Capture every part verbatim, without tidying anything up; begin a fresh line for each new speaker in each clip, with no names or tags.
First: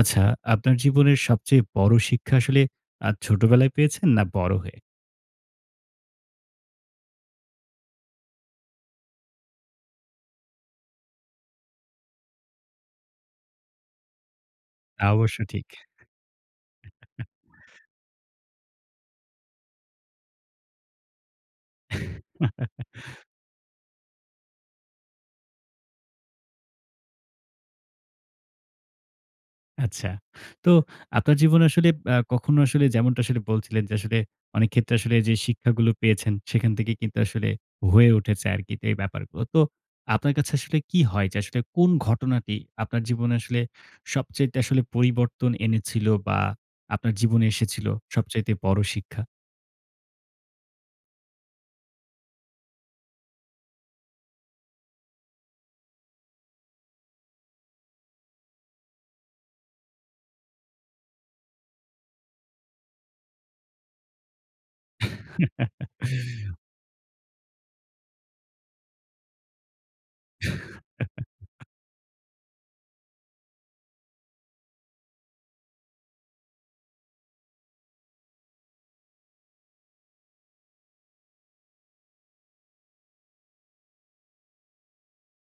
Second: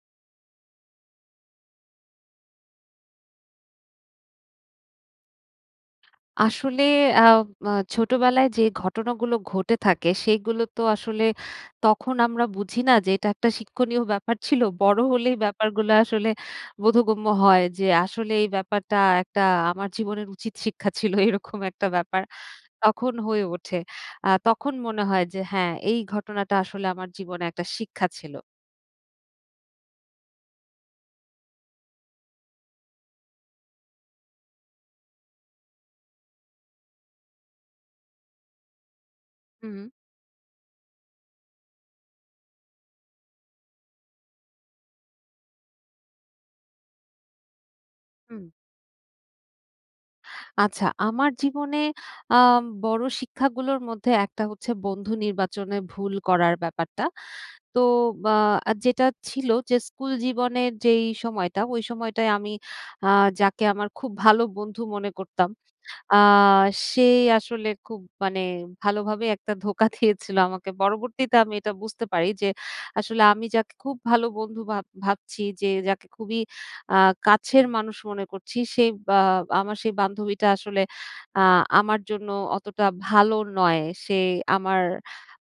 আচ্ছা, আপনার জীবনের সবচেয়ে বড় শিক্ষা আসলে আ ছোটবেলায় পেয়েছেন না বড় হয়ে?
আসলে আম আ ছোটবেলায় যে ঘটনাগুলো ঘটে থাকে, সেগুলো তো আসলে তখন আমরা বুঝি না যে, এটা একটা শিক্ষণীয় ব্যাপার ছিল। বড়
তা
হলেই
অবশ্য ঠিক।
ব্যাপারগুলো আসলে বোধগম্য হয় যে, আসলে এই ব্যাপারটা একটা আমার জীবনের উচিত শিক্ষা ছিল, এরকম একটা ব্যাপার তখন হয়ে ওঠে। আ তখন মনে হয় যে হ্যাঁ, এই ঘটনাটা আসলে আমার জীবনে একটা শিক্ষা ছিল।
আচ্ছা। তো আপনার জীবনে আসলে আ কখনো আসলে যেমনটা আসলে বলছিলেন যে, আসলে অনেক ক্ষেত্রে আসলে যে শিক্ষাগুলো পেয়েছেন, সেখান থেকে কিন্তু আসলে হয়ে উঠেছে আরকি এই ব্যাপারগুলো। তো
হুম।
আপনার কাছে আসলে কী হয় যে, আসলে কোন ঘটনাটি আপনার জীবনে আসলে সবচাইতে আসলে পরিবর্তন এনেছিল বা আপনার জীবনে এসেছিল,
হুম।
সবচাইতে বড় শিক্ষা?
আচ্ছা, আমার জীবনে আম বড় শিক্ষাগুলোর মধ্যে একটা হচ্ছে, বন্ধু নির্বাচনে ভুল করার ব্যাপারটা। তো আ যেটা ছিল যে, স্কুল জীবনের যেই সময়টা, ওই সময়টায় আমি আ যাকে আমার খুব ভালো বন্ধু মনে করতাম, আ সে আসলে খুব মানে ভালোভাবে একটা ধোঁকা দিয়েছিলো আমাকে। পরবর্তীতে আমি এটা বুঝতে পারি যে, আসলে আমি যাকে খুব ভালো বন্ধু ভাব ভাবছি যে যাকে খুবই আ কাছের মানুষ মনে করছি, সে বা আমার সেই বান্ধবীটা আসলে আ আমার জন্য অতটা ভালো নয়, সে আমার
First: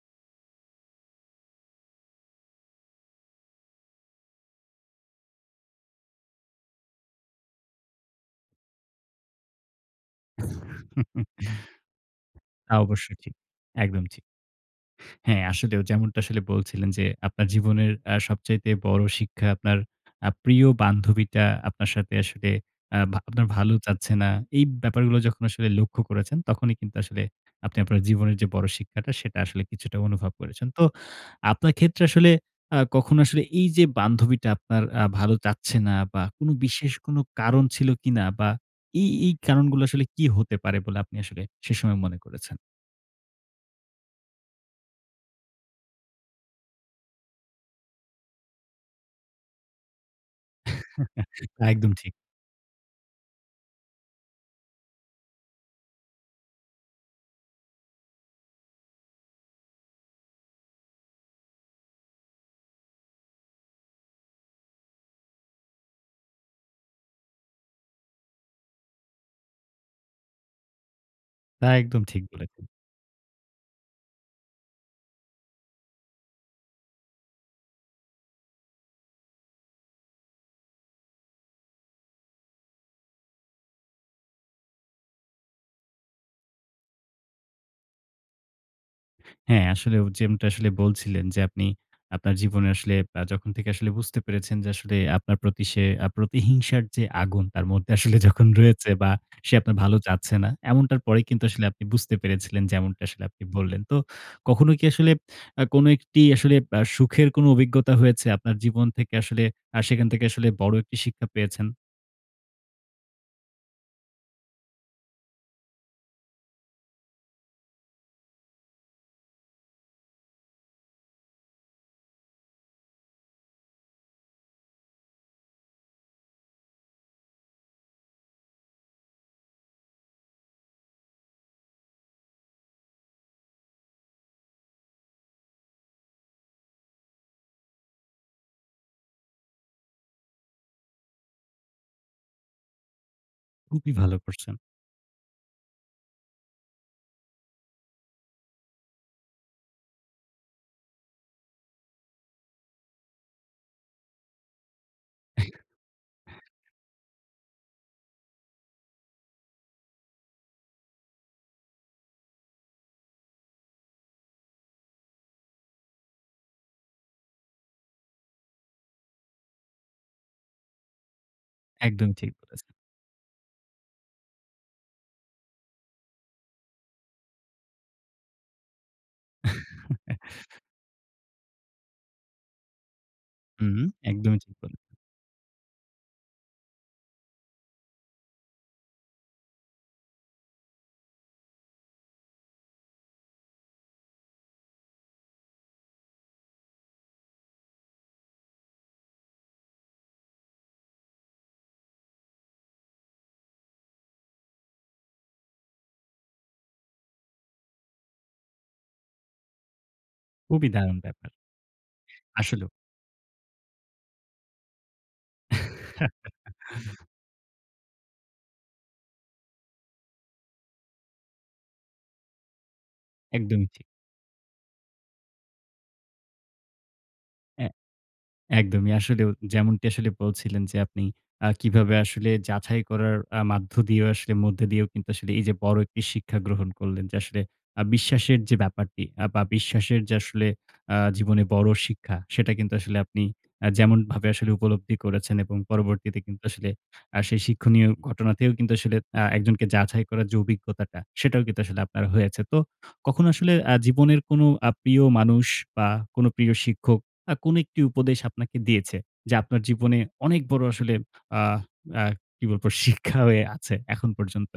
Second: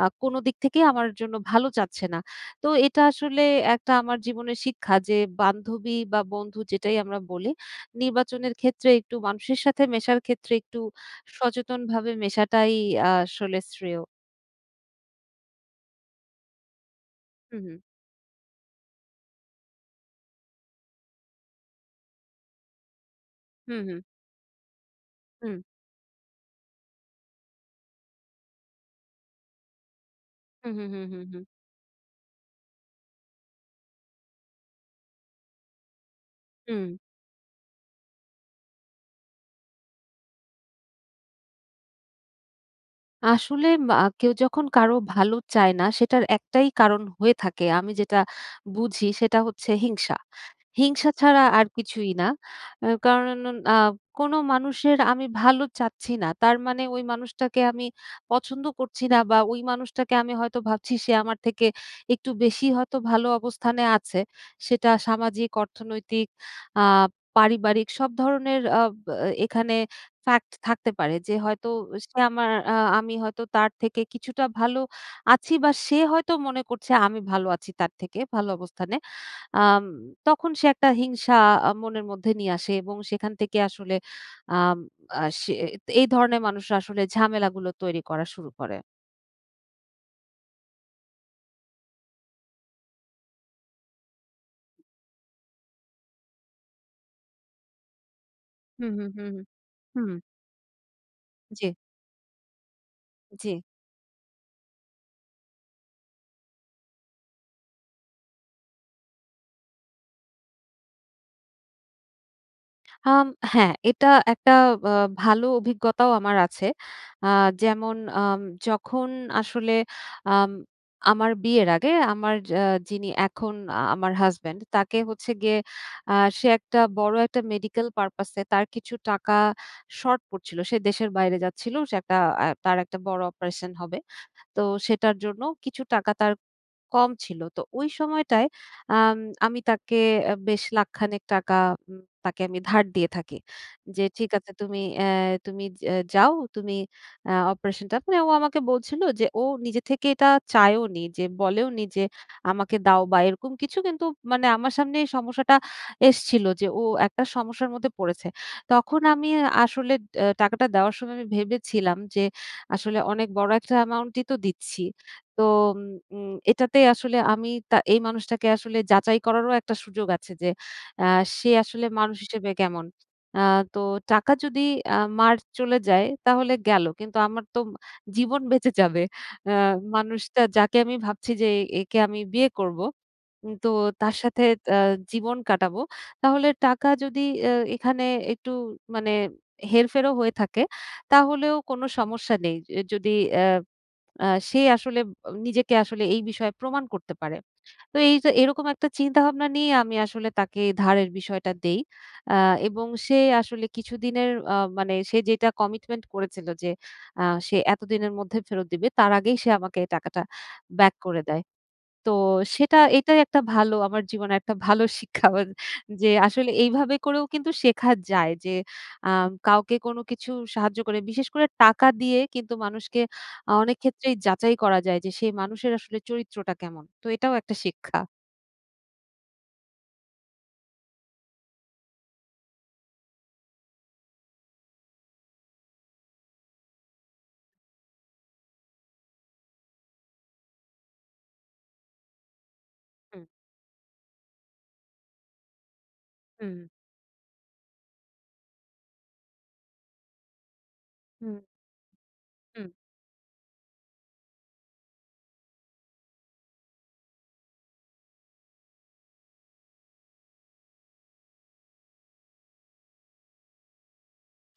আ কোনো দিক থেকেই আমার জন্য ভালো চাচ্ছে না। তো এটা আসলে একটা আমার জীবনের শিক্ষা যে, বান্ধবী বা বন্ধু যেটাই আমরা বলি; নির্বাচনের ক্ষেত্রে, একটু মানুষের সাথে মেশার ক্ষেত্রে একটু সচেতনভাবে
তা
মেশাটাই
অবশ্যই ঠিক।
আসলে শ্রেয়।
একদম ঠিক। হ্যাঁ, আসলেও যেমনটা আসলে বলছিলেন যে, আপনার
হুম, হুম।
জীবনের আ সবচাইতে বড় শিক্ষা, আপনার আ প্রিয় বান্ধবীটা আপনার সাথে আসলে, আ ভা আপনার ভালো
হুম, হুম।
চাচ্ছে না। এই ব্যাপারগুলো যখন
হুম।
আসলে লক্ষ্য করেছেন, তখনই কিন্তু আসলে আপনি আপনার জীবনের যে বড় শিক্ষাটা, সেটা আসলে কিছুটা অনুভব করেছেন।
হুম,
তো
হুম, হুম, হুম, হুম।
আপনার ক্ষেত্রে আসলে আ কখনো আসলে, এই যে বান্ধবীটা আপনার আ ভালো চাচ্ছে না বা কোনো বিশেষ
হুম।
কোনো কারণ ছিল কিনা বা এই, এই কারণগুলো আসলে কী হতে পারে বলে আপনি আসলে সে সময় মনে করেছেন?
আসলে ব আ কেউ যখন কারো ভালো চায় না সেটার একটাই কারণ হয়ে থাকে আমি যেটা বুঝি সেটা হচ্ছে হিংসা। হিংসা ছাড়া আর
একদম
কিছুই
ঠিক।
না এ কারণ আ কোনো মানুষের আমি ভালো চাচ্ছি না, তার মানে ওই মানুষটাকে আমি পছন্দ করছি না বা ওই মানুষটাকে আমি হয়তো ভাবছি সে আমার থেকে একটু বেশিই হয়তো ভালো অবস্থানে আছে। সেটা সামাজিক, অর্থনৈতিক, আ পারিবারিক সব ধরনের আ ব এ এখানে ফ্যাক্ট থাকতে পারে। যে হয়তো
না, একদম
সে
ঠিক
আমার
বলেছেন।
আ আমি হয়তো তার থেকে কিছুটা ভালো আছি বা সে হয়তো মনে করছে আমি ভালো আছি তার থেকে, ভালো অবস্থানে। আম তখন সে একটা হিংসা আ মনের মধ্যে নিয়ে আসে এবং সেখান থেকে আসলে আম আ সে এ এই ধরনের মানুষরা আসলে ঝামেলাগুলো তৈরি করা শুরু করে।
হ্যাঁ আসলে হু যেমনটা আসলে বলছিলেন যে আপনি আপনার জীবনে আসলে আ যখন থেকে আসলে বুঝতে পেরেছেন, যে আসলে আপনার প্রতি সে আ প্রতিহিংসার যে আগুন তার মধ্যে আসলে যখন
হুম,
রয়েছে
হুম,
বা
হুম, হুম।
সে আপনার ভালো
হুম।
চাচ্ছে না। এমনটার পরে কিন্তু আসলে
জ্বি।
আপনি বুঝতে পেরেছিলেন যেমনটা আসলে আপনি
জ্বি।
বললেন। তো কখনো কি আসলে আ কোনো একটি আসলে ব আ সুখের অভিজ্ঞতা হয়েছে? আপনার জীবন থেকে আসলে আ সেখান থেকে আসলে বড় একটি শিক্ষা পেয়েছেন?
আম হ্যাঁ, এটা একটা বা ভালো অভিজ্ঞতাও আমার আছে। আ যেমন আম যখন আসলে আম আমার বিয়ের আগে আমার আ যিনি এখন আমার হাসব্যান্ড, তাকে হচ্ছে গিয়ে আ সে একটা বড় একটা মেডিকেল purpose এ তার কিছু টাকা শর্ট পড়ছিলো, সে দেশের বাইরে যাচ্ছিলো। সে একটা আ তার একটা বড় অপারেশন হবে। তো সেটার জন্য কিছু টাকা তার কম ছিল। তো ওই সময়টায় আম আমি তাকে এ বেশ লাখখানেক টাকা উম তাকে আমি ধার দিয়ে থাকি।
খুবই
যে,
ভালো
"ঠিক আছে,
করছেন।
তুমি অ্যা তুমি যে যাও। তুমি আ অপারেশনটা" মানে ও আমাকে বলছিল যে, ও নিজে থেকে এটা চায়ওনি। যে বলেওনি, যে, "আমাকে দাও" বা, এরকম কিছু। কিন্তু মানে আমার সামনে সমস্যাটা এসছিলো যে, ও একটা সমস্যার মধ্যে পড়েছে। তখন আমি এ আসলে এ টাকাটা দেওয়ার সময় আমি ভেবেছিলাম যে, আসলে অনেক বড় একটা অ্যামাউন্টই তো দিচ্ছি, তো উ উম এটাতেই আসলে আমি তা এই মানুষটাকে আসলে যাচাই করারও একটা সুযোগ আছে যে, অ্যা সে আসলে
একদম
মানুষ
ঠিক
হিসেবে
বলেছেন।
কেমন? আ তো টাকা যদি আ মার চলে যায়, তাহলে গেলো। কিন্তু আমার তো জীবন বেঁচে যাবে। আ মানুষটা, যাকে আমি ভাবছি যে, এ একে আমি বিয়ে করবো। উম তো
হুম,
তার
একদমই
সাথে
ঠিক বল
তা জীবন কাটাবো। তাহলে টাকা যদি এ এখানে একটু মানে হেরফেরও হয়ে থাকে, তাহলেও কোনো সমস্যা নেই। এ যদি অ্যা আ সে আসলে ব নিজেকে আসলে এই বিষয়ে প্রমাণ করতে পারে। ত এই তো এরকম একটা চিন্তাভাবনা নিয়ে আমি আসলে তাকে ধারের বিষয়টা দেই। আ এবং সে আসলে কিছুদিনের আ মানে সে যেটা কমিটমেন্ট করেছিল যে, আ সে এতদিনের মধ্যে ফেরত দিবে, তার আগেই সে আমাকে টাকাটা
খুবই
ব্যাক
দারুণ
করে
ব্যাপার।
দেয়। তো
আসলেও।
সেটা এটাই একটা ভালো আমার জীবনে একটা ভালো শিক্ষা [unintelligible] যে, আসলে এইভাবে করেও কিন্তু শেখা যায় যে, আম কাউকে কোনো কিছু সাহায্য করে বিশেষ করে টাকা দিয়ে কিন্তু মানুষকে আ
একদমই ঠিক।
অনেকক্ষেত্রেই যাচাই করা যায় যে, সে মানুষের আসলে চরিত্রটা কেমন? তো এটাও একটা
হ্যাঁ,
শিক্ষা।
একদমই। আসলেও, যেমনটি আসলে বলছিলেন যে, আপনি আ কিভাবে আসলে যাছাই করার আ মাধ্য দিয়েও আসলে মধ্য দিয়েও আসলে কিন্তু এইযে বড় একটি শিক্ষা গ্রহণ করলেন যে, আসলে আ বিশ্বাসের যে ব্যাপারটি আ বা, বিশ্বাসের যে আসলে আ জীবনে বড় শিক্ষা, সেটা কিন্তু আসলে
হুম।
আপনি আ যেমনভাবে আসলে উপলব্ধি করেছেন। এবং পরবর্তীতে কিন্তু
হুম।
আসলে আ সেই শিক্ষণীয় ঘটনাতেও কিন্তু আসলে আ একজনকে যাছাই করার যে অভিজ্ঞতাটা,
হুম।
সেটাও কিন্তু আসলে আপনার হয়েছে। তো
হুম।
কখনো আসলে আ জীবনের কোনো আ প্রিয় মানুষ বা, কোনো প্রিয় শিক্ষক আ কোনো একটি উপদেশ আপনাকে দিয়েছে? যা আপনার জীবনে অনেক বড় আসলে আ আ কি বলবো? শিক্ষা হয়ে আছে এখন পর্যন্ত?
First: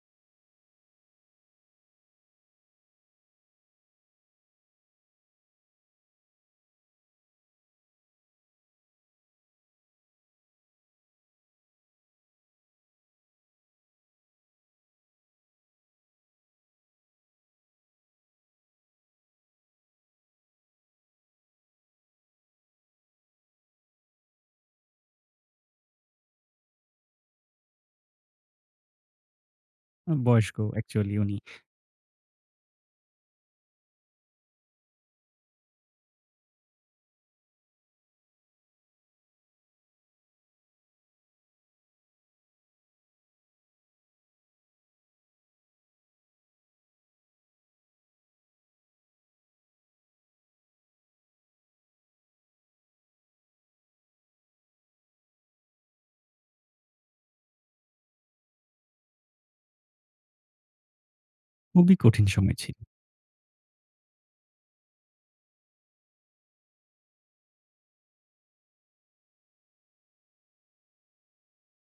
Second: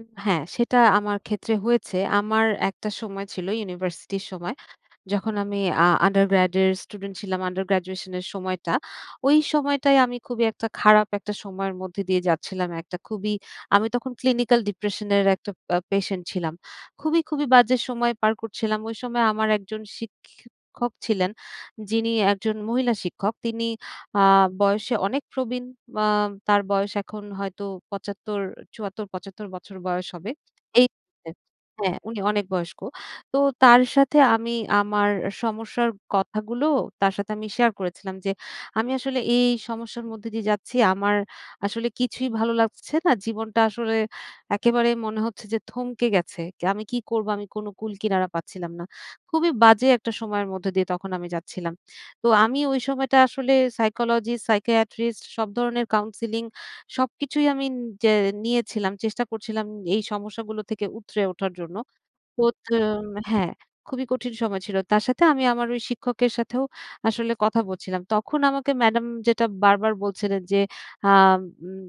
উম হ্যাঁ, সেটা আমার ক্ষেত্রে হয়েছে। আমার একটা সময় ছিল, ইউনিভার্সিটির সময়। যখন আমি আ undergrade এর স্টুডেন্ট ছিলাম under graduation এর সময়টা। ওই সময়টায় আমি খুবই একটা খারাপ একটা সময়ের মধ্যে দিয়ে যাচ্ছিলাম। একটা খুবই আমি তখন ক্লিনিক্যাল ডিপ্রেসান এর একটা পা পেশেন্ট ছিলাম। খুবই, খুবই বাজে সময় পার করছিলাম। ওই সময় আমার একজন শিখিক্ষক ছিলেন। যিনি একজন মহিলা শিক্ষক। তিনি আ বয়সে অনেক প্রবীণ। মা তার বয়স এখন হয়তো পঁচাত্তর, চুয়াত্তর/পঁচাত্তর বছর বয়স
উ
হবে।
বয়স্ক
এই
অ্যাকচুয়ালি
[unintelligible]
উনি।
হ্যাঁ, উনি অনেক বয়স্ক। তো তার সাথে আমি আমার আ সমস্যার কথাগুলো তার সাথে আমি শেয়ার করেছিলাম যে, "আমি আসলে এই সমস্যার মধ্যে দিয়ে যাচ্ছি, আমার আসলে কিছুই ভালো লাগছে না, জীবনটা আসলে একেবারে মনে হচ্ছে যে থমকে গেছে। কে আমি কি করবো?" আমি কোনো কুল কিনারা পাচ্ছিলাম না। খুবই বাজে একটা সময়ের মধ্যে দিয়ে তখন আমি যাচ্ছিলাম। তো আমি ওই সময়টা আসলে সাইকোলজিস্ট, সাইকিয়াট্রিস্ট, সব ধরনের কাউন্সেলিং, সবকিছুই আমি যে নিয়েছিলাম। চেষ্টা করছিলাম এই সমস্যাগুলো থেকে উতরে ওঠার জন্য।
খুবই কঠিন
তো
সময় ছিল।
তুন হ্যাঁ, খুবই কঠিন সময় ছিল। তার সাথে আমি আমার ওই শিক্ষকের সাথেও আসলে কথা বলছিলাম। তখন আমাকে ম্যাডাম যেটা বারবার বলছিলেন যে, আম উম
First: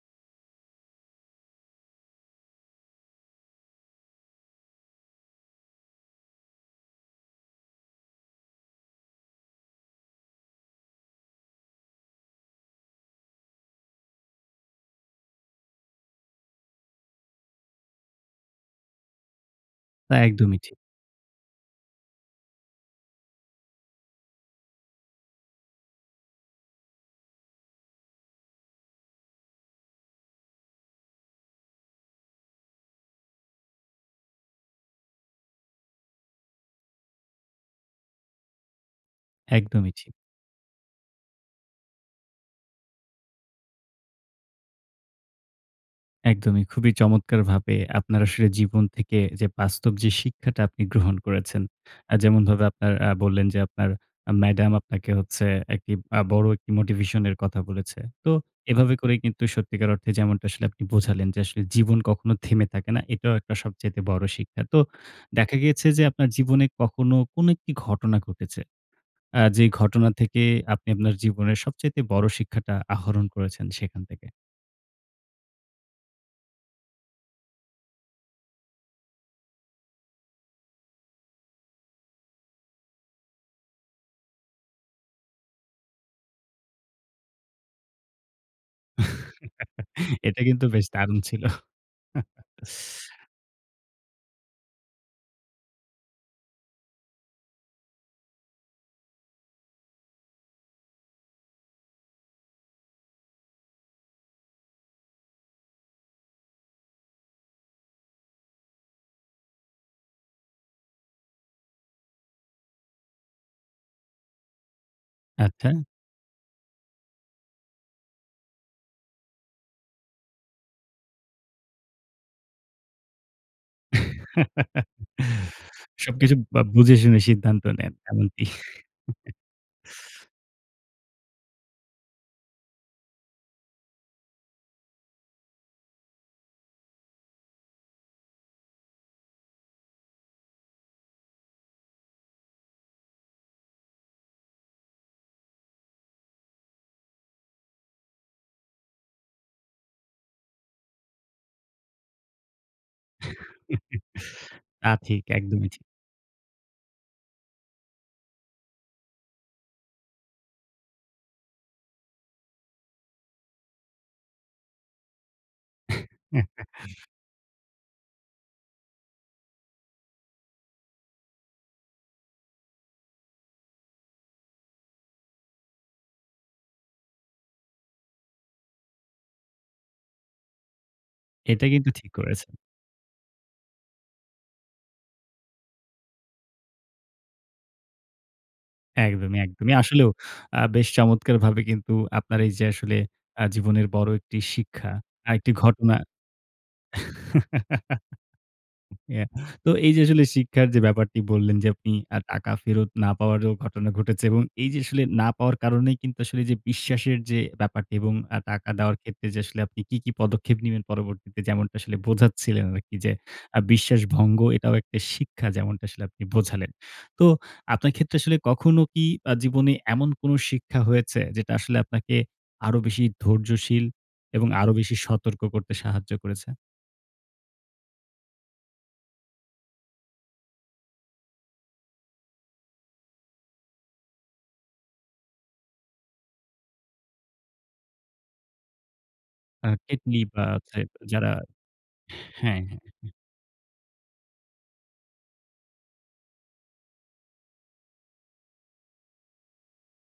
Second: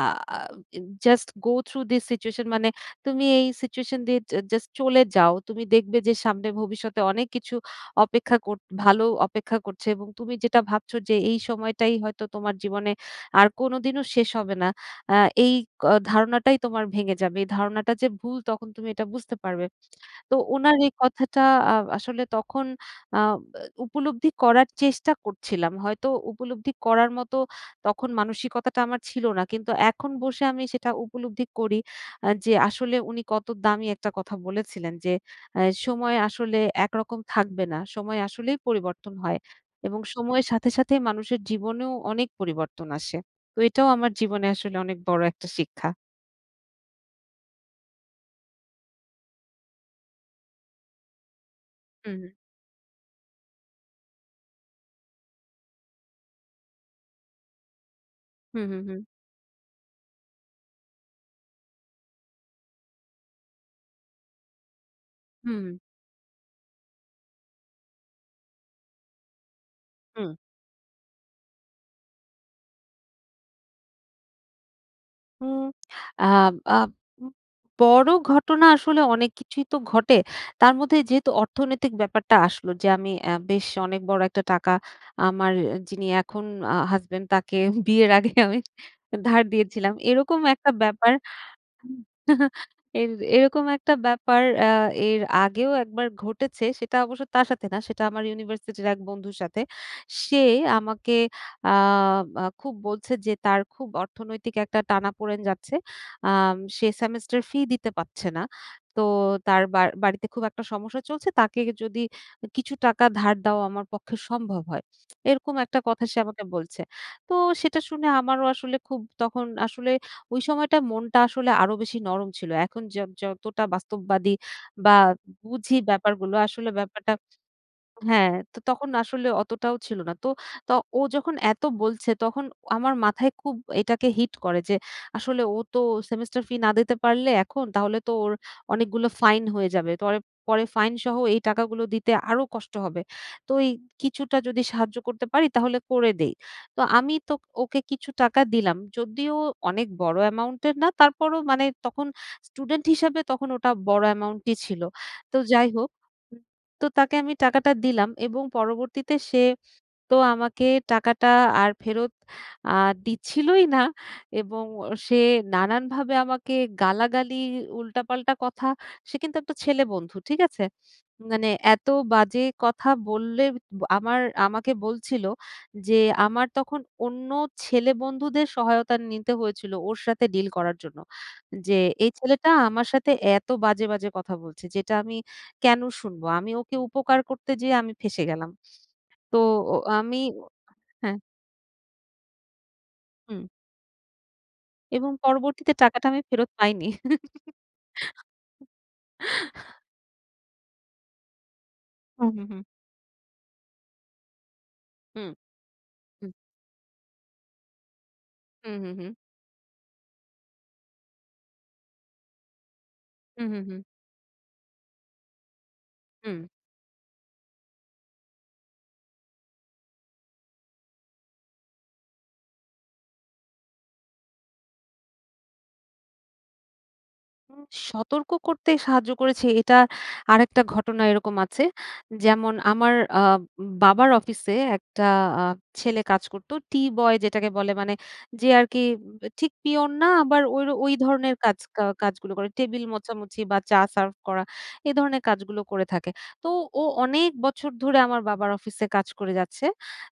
আ আ in "just go through this situation" মানে "তুমি এই সিচুয়েশন দিয়ে জা জাস্ট চলে যাও। তুমি দেখবে যে সামনে ভবিষ্যতে অনেক কিছু অপেক্ষা কর ভালো অপেক্ষা করছে এবং তুমি যেটা ভাবছো যে, এই সময়টাই হয়তো তোমার জীবনে আর কোনদিনও শেষ হবে না। আ এই ক ধারণাটাই তোমার ভেঙে যাবে। এই ধারণাটা যে ভুল, তখন তুমি এটা বুঝতে পারবে।"
তা
তো
একদমই ঠিক।
ওনার এই কথাটা আ আসলে তখন আব এ উপলব্ধি করার চেষ্টা করছিলাম, হয়তো উপলব্ধি করার মতো তখন মানসিকতাটা আমার ছিল না। কিন্তু এখন বসে আমি সেটা উপলব্ধি করি আ যে আসলে উনি কত দামি একটা কথা বলেছিলেন যে, আ সময় আসলে একরকম থাকবে না। সময় আসলেই পরিবর্তন হয়
একদমই
এবং
ঠিক।
সময়ের সাথে, সাথে মানুষের জীবনেও অনেক পরিবর্তন আসে। তো এটাও আমার জীবনে আসলে অনেক বড়ো একটা শিক্ষা।
একদমই। খুবই চমৎকারভাবে আপনার আসলে জীবন থেকে যে বাস্তব যে শিক্ষাটা আপনি গ্রহণ করেছেন, আ
হুম, হুম।
যেমনভাবে আপনারা আ বললেন যে আপনার ম্যাডাম আপনাকে হচ্ছে একটি আ বড় একটি মোটিভেশন এর কথা বলেছে। তো
হুম, হুম,
এভাবে
হুম।
করে কিন্তু সত্যিকার অর্থে যেমনটা আসলে আপনি বোঝালেন যে আসলে জীবন কখনো থেমে থাকে না। এটাও একটা সবচাইতে বড় শিক্ষা। তো দেখা
হুম।
গিয়েছে যে আপনার জীবনে কখনো কোনো একটি ঘটনা ঘটেছে। আ যে ঘটনা
হুম।
থেকে আপনি আপনার জীবনের সবচাইতে বড় শিক্ষাটা আহরণ করেছেন সেখান থেকে।
হুম আ আব বড় ঘটনা আসলে অনেক কিছুই তো ঘটে। তার মধ্যে যেহেতু অর্থনৈতিক ব্যাপারটা আসলো যে আমি এ বেশ অনেক বড় একটা টাকা আমার যিনি এখন অ হাসব্যান্ড তাকে বিয়ের আগে আমি ধার দিয়েছিলাম এরকম
এটা কিন্তু
একটা
বেশ
ব্যাপার,
দারুণ ছিল।
হু এর এরকম একটা ব্যাপার আ এর আগেও একবার ঘটেছে। সেটা অবশ্য তার সাথে না। সেটা আমার ইউনিভার্সিটির এক বন্ধুর সাথে। সে আমাকে আ আ খুব বলছে যে তার খুব অর্থনৈতিক একটা টানাপোড়েন যাচ্ছে। আম সে সেমিস্টার ফি দিতে পারছে না তো তার বা বাড়িতে খুব একটা সমস্যা চলছে তাকে যদি কিছু টাকা ধার দেওয়া আমার পক্ষে সম্ভব হয় এরকম
আচ্ছা।
একটা কথা সে আমাকে বলছে। তো সেটা শুনে আমারও আসলে খুব তখন আসলে ওই সময়টা মনটা আসলে আরো বেশি নরম ছিল এখন যত যতটা বাস্তববাদী বা বুঝি
সবকিছু
ব্যাপারগুলো
আব
আসলে
বুঝে
ব্যাপারটা
শুনে সিদ্ধান্ত নেন। এমন
হ্যাঁ
কি?
তো তখন আসলে অতটাও ছিল না। তো ত ও যখন এত বলছে তখন আমার মাথায় খুব এটাকে হিট করে যে, "আসলে ও তো সেমিস্টার ফি না দিতে পারলে এখন তাহলে তো ওর অনেকগুলো ফাইন হয়ে যাবে। তো পরে ফাইন সহ এই টাকাগুলো দিতে আরো কষ্ট হবে। তো এই কিছুটা যদি সাহায্য করতে পারি তাহলে করে দেই।" তো আমি তো ওকে কিছু টাকা দিলাম। যদিও অনেক বড় অ্যামাউন্টের না তারপরও মানে তখন স্টুডেন্ট হিসাবে তখন ওটা বড় অ্যামাউন্টই ছিল।
তা ঠিক,
তো
একদমই
যাই
ঠিক।
হোক তো তাকে আমি টাকাটা দিলাম এবং পরবর্তীতে সে তো আমাকে টাকাটা আর ফেরত আ দিচ্ছিলই না এবং অ সে নানানভাবে আমাকে গালাগালি, উল্টা, পাল্টা কথা, সে কিন্তু একটা ছেলে বন্ধু। ঠিক আছে? মানে এত বাজে কথা বললে আমার আমাকে বলছিলো যে আমার তখন অন্য ছেলেবন্ধুদের সহায়তা নিতে হয়েছিলো ওর সাথে ডিল করার জন্য।
এটা
যে
কিন্তু ঠিক
এই ছেলেটা
করেছেন।
আমার সাথে এত বাজে, বাজে কথা বলছে যেটা আমি কেন শুনবো আমি ওকে উপকার করতে যেয়ে আমি ফেঁসে গেলাম। তো
একদমই, একদমই।
অ
আসলেও
আমি
আ বেশ
হ্যাঁ
চমৎকারভাবে কিন্তু আপনার এই যে আসলে আ
হুম।
জীবনের বড় একটি শিক্ষা,
এবং
আ একটি
পরবর্তীতে
ঘটনা
টাকাটা আমি ফেরত পাইনি।
এ তো এই যে আসলে শিক্ষার যে ব্যাপারটি বললেন যে আপনি আ
হুম, হুম,
টাকা
হুম।
ফেরত না পাওয়ারও ঘটনা ঘটেছে এবং এই যে আসলে না
হুম,
পাওয়ার কারণেই কিন্তু
হুম।
আসলে যে বিশ্বাসের যে ব্যাপারটি এবং আ টাকা
হুম, হুম,
দেওয়ার
হুম।
ক্ষেত্রে আপনি কী, কী পদক্ষেপ নিবেন? পরবর্তীতে যেমনটা আসলে বোঝাচ্ছিলেন আরকি যে
হুম,
আ
হুম, হুম।
বিশ্বাস ভঙ্গ এটাও একটা শিক্ষা যেমনটা আসলে আপনি
হুম।
বোঝালেন। তো আপনার ক্ষেত্রে আসলে কখনো কি আ জীবনে এমন কোনো শিক্ষা হয়েছে? যেটা আসলে আপনাকে আরো বেশি ধৈর্যশীল এবং আরো বেশি সতর্ক করতে সাহায্য করেছে?
উ সতর্ক করতে সাহায্য করেছে এটা আরেকটা ঘটনা এরকম আছে, যেমন আমার আ বাবার অফিসে একটা আ ছেলে কাজ করত, টি বয় যেটাকে বলে। মানে যে আর কি উ ঠিক
আ
পিওন না
কিডনি,
আবার
বা
ওই র
যায়
ওই
যারা
ধরনের কাজ কাজগুলো করে
হ্যাঁ।
টেবিল মোছামুছি বা চা সার্ভ করা। এ ধরনের কাজগুলো করে থাকে। তো ও অনেক বছর ধরে আমার বাবার অফিসে কাজ করে যাচ্ছে।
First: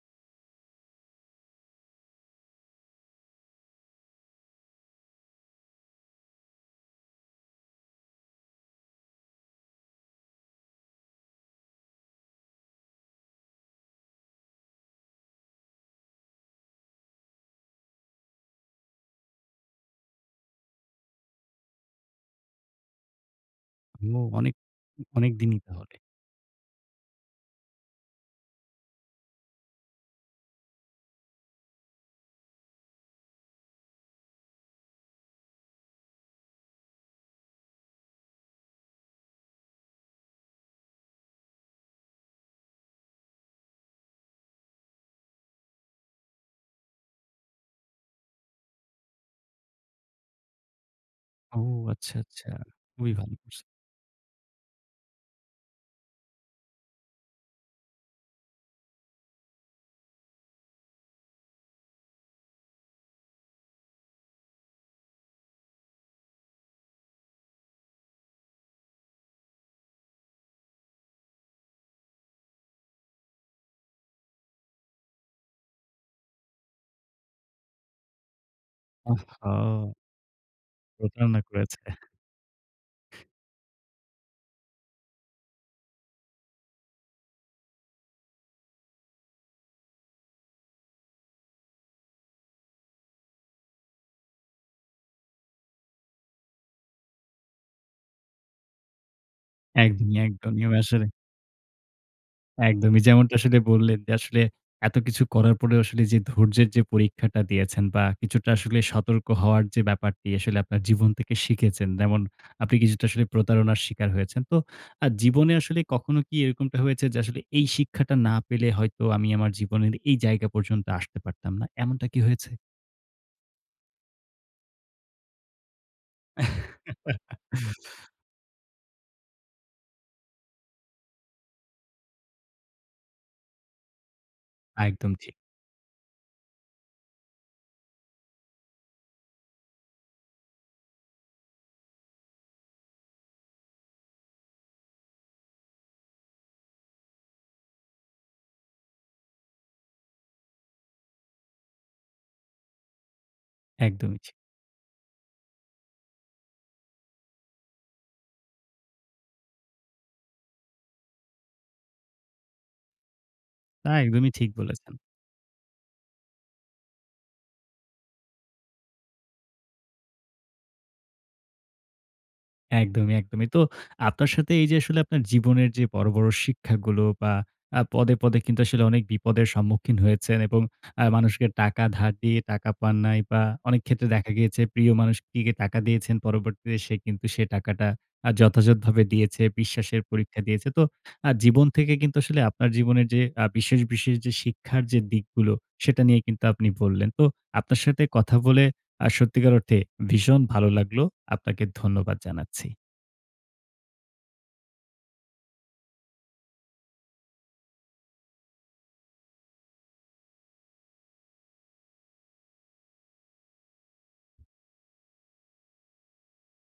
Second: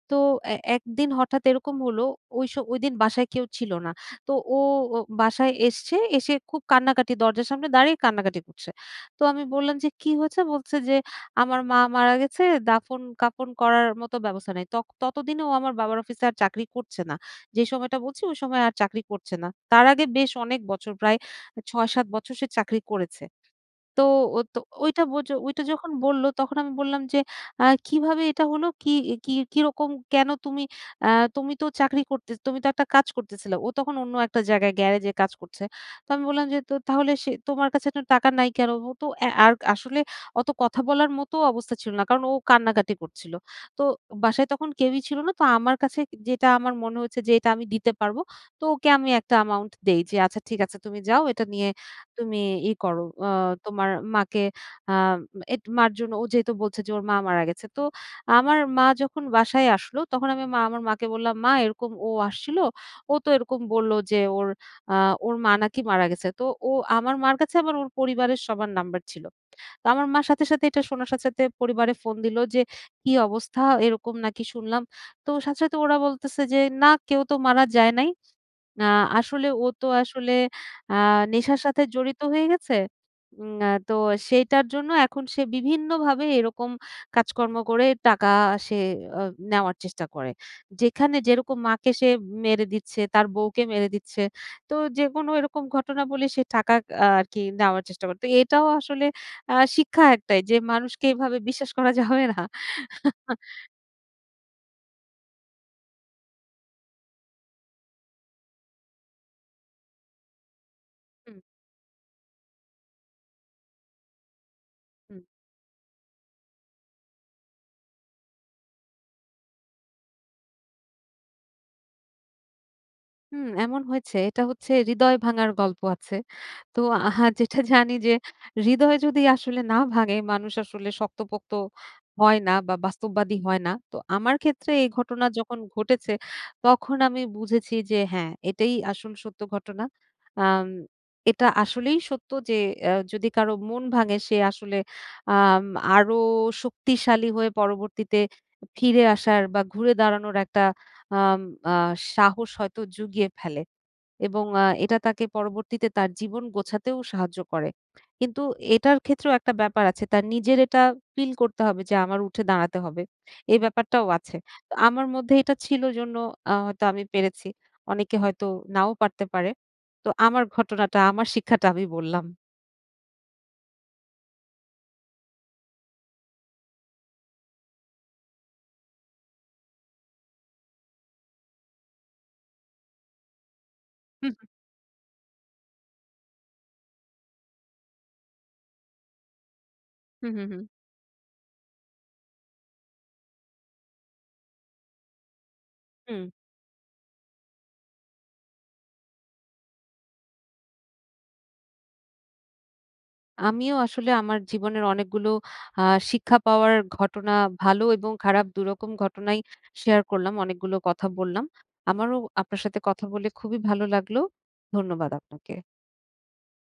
তো এ একদিন হঠাৎ এরকম হলো ওইস ওইদিন বাসায় কেউ ছিল না। তো ও বাসায় এসছে। এসে খুব কান্নাকাটি দরজার সামনে দাঁড়িয়ে কান্নাকাটি করছে। তো আমি বললাম যে, "কী হয়েছে?" বলছে যে, "আমার মা মারা গেছে দাফন-কাফন করার মতো ব্যবস্থা নেই।" ত ততদিনে ও আমার বাবার অফিসে আর চাকরি করছে না। যেই সময়টা বলছি ওই সময় আর চাকরি করছে না। তার আগে বেশ অনেক বছর প্রায় এ ছয়-সাত বছর সে চাকরি করেছে। তো
হু।
ও
অনেক,
তো ওইটা বচ
অনেক দিনই
ওইটা যখন
তাহলে।
বললো তখন আমি বললাম যে, "আ কিভাবে এটা হলো? কি কি কিরকম কেন? তুমি অ্যা তুমি তো চাকরি করতে তুমি তো একটা কাজ করতেছিলা।" ও তখন অন্য একটা জায়গায় গ্যারেজে কাজ করছে। তো আমি বললাম যে, "তো তাহলে সে তোমার কাছে টাকা নাই কেন?" ও তো অ্যা আ আর আসলে অত কথা বলার মতও অবস্থা ছিল না। কারণ ও কান্নাকাটি করছিল। তো বাসায় তখন কেউই ছিল না। তো আমার কাছে যেটা আমার মনে হয়েছে যে এটা আমি দিতে পারব। তো ওকে আমি একটা অ্যামাউন্ট দেই। যে, "আচ্ছা ঠিক আছে তুমি যাও। এটা
ও!
নিয়ে
আচ্ছা,
তুমি
আচ্ছা।
ইয় করো
খুবই
অ
ভালো করছে।
তোমার মাকে আ য়েত মার জন্য।" ও যেহেতু বলছে যে ওর মা মারা গেছে। তো আমার মা যখন বাসায় আসলো তখন আমি মা আমার মাকে বললাম, "মা এরকম ও আসছিল। ও তো এরকম বললো যে ওর আ ওর মা নাকি মারা গেছে।" তো ও আমার মার কাছে আবার ওর পরিবারের সবার নাম্বার ছিল। তো আমার মা সাথে, সাথে এটা শোনার সাথে, সাথে পরিবারে ফোন দিলো যে, "কি অবস্থা? এরকম নাকি শুনলাম?" তো সাথে, সাথে ওরা বলতেছে যে, "না কেউ তো মারা যায় নাই। আ আসলে ও তো
ওহহো!
আসলে আ
প্রতারণা
নেশার
করেছে।
সাথে জড়িত হয়ে গেছে। এম তো সেইটার জন্য এখন সে বিভিন্নভাবে এরকম কাজকর্ম করে টাকা সে আ নেওয়ার চেষ্টা করে। যেখানে যেরকম মাকে সে মেরে দিচ্ছে তার বউকে মেরে দিচ্ছে।" তো যেকোনো এরকম ঘটনা বলে সে টাকা আ আর কি নেওয়ার চেষ্টা করত। এটাও আসলে আ শিক্ষা
একদমই,
একটাই যে,
একদমই। এবং আসলে
মানুষকে এভাবে বিশ্বাস করা যাবে না।
একদমই। যেমনটা আসলে বললেন যে, আসলে এত কিছু করার পরেও আসলে যে ধৈর্যের যে পরীক্ষাটা দিয়েছেন। বা কিছুটা আসলে সতর্ক হওয়ার যে ব্যাপারটি। আসলে আপনার জীবন থেকে
হু।
শিখেছেন, যেমন আপনি কিছুটা আসলে প্রতারণার শিকার হয়েছেন। তো আ
হু।
জীবনে আসলে কখনো কি এরকমটা হয়েছে যে, আসলে এই শিক্ষাটা না পেলে হয়তো আমি আমার জীবনের এই জায়গা পর্যন্ত আসতে পারতাম না। এমনটা কি হয়েছে?
হুম, এমন হয়েছে। এটা হচ্ছে হৃদয় ভাঙার গল্প আছে। তো আহা যেটা জানি যে হৃদয় যদি আসলে না ভাঙে, মানুষ আসলে শক্তপোক্ত হয়না বা, বাস্তববাদী হয়না। তো আমার ক্ষেত্রে এই
একদম,
ঘটনা
জি।
যখন ঘটেছে, তখন আমি বুঝেছি যে, হ্যাঁ, এটাই আসল সত্য ঘটনা। আম এটা আসলেই সত্য যে এ যদি কারো মন ভাঙে, সে আসলে আম আরও শক্তিশালী হয়ে পরবর্তীতে ফিরে আসার বা, ঘুরে দাঁড়ানোর একটা আম আ সাহস হয়তো জুগিয়ে ফেলে
একদমই, জ্বি।
এবং আ এটা তাকে পরবর্তীতে তার জীবন গোছাতেও সাহায্য করে। কিন্তু এটার ক্ষেত্রেও একটা ব্যাপার আছে। তার নিজের এটা ফিল করতে হবে যে, আমার উঠে দাঁড়াতে হবে, এই
না,
ব্যাপারটাও
একদমই
আছে।
ঠিক
ত
বলেছেন।
আমার মধ্যে এটা ছিল, এজন্য আ হয়তো আমি পেরেছি। অনেকে হয়তো নাও পারতে পারে। তো আমার ঘটনাটা, আমার শিক্ষাটা আমি বললাম।
একদমই, একদমই। তো আপনার সাথে এইযে আসলে আপনার জীবনের যে বড়, বড় শিক্ষাগুলো বা, আ পদে, পদে কিন্তু আসলে অনেক বিপদের সম্মুখীন হয়েছেন এবং আ মানুষকে টাকা ধার দিয়ে টাকা পান নাই বা, অনেকক্ষেত্রে
হু,
দেখা
হু।
গিয়েছে প্রিয় মানুষটিকে টাকা দিয়েছেন, পরবর্তীতে সে কিন্তু সে টাকাটা আ যথাযথভাবে দিয়েছে, বিশ্বাসের
হু, হু,
পরীক্ষা
হু।
দিয়েছে। তো আ জীবন থেকে কিন্তু আসলে আপনার জীবনের যে আ বিশেষ, বিশেষ যে শিক্ষার যে দিকগুলো, সেটা নিয়ে
হুম।
কিন্তু আপনি বললেন। তো আপনার সাথে কথা বলে আ সত্যিকার অর্থে ভীষণ ভালো লাগলো। আপনাকে ধন্যবাদ জানাচ্ছি।
আমিও আসলে আমার জীবনের অনেকগুলো আ শিক্ষা পাওয়ার ঘটনা, ভালো এবং খারাপ, দুরকম ঘটনাই শেয়ার করলাম। অনেকগুলো কথা বললাম। আমারও আপনার সাথে কথা বলে খুবই ভালো লাগলো। ধন্যবাদ আপনাকে।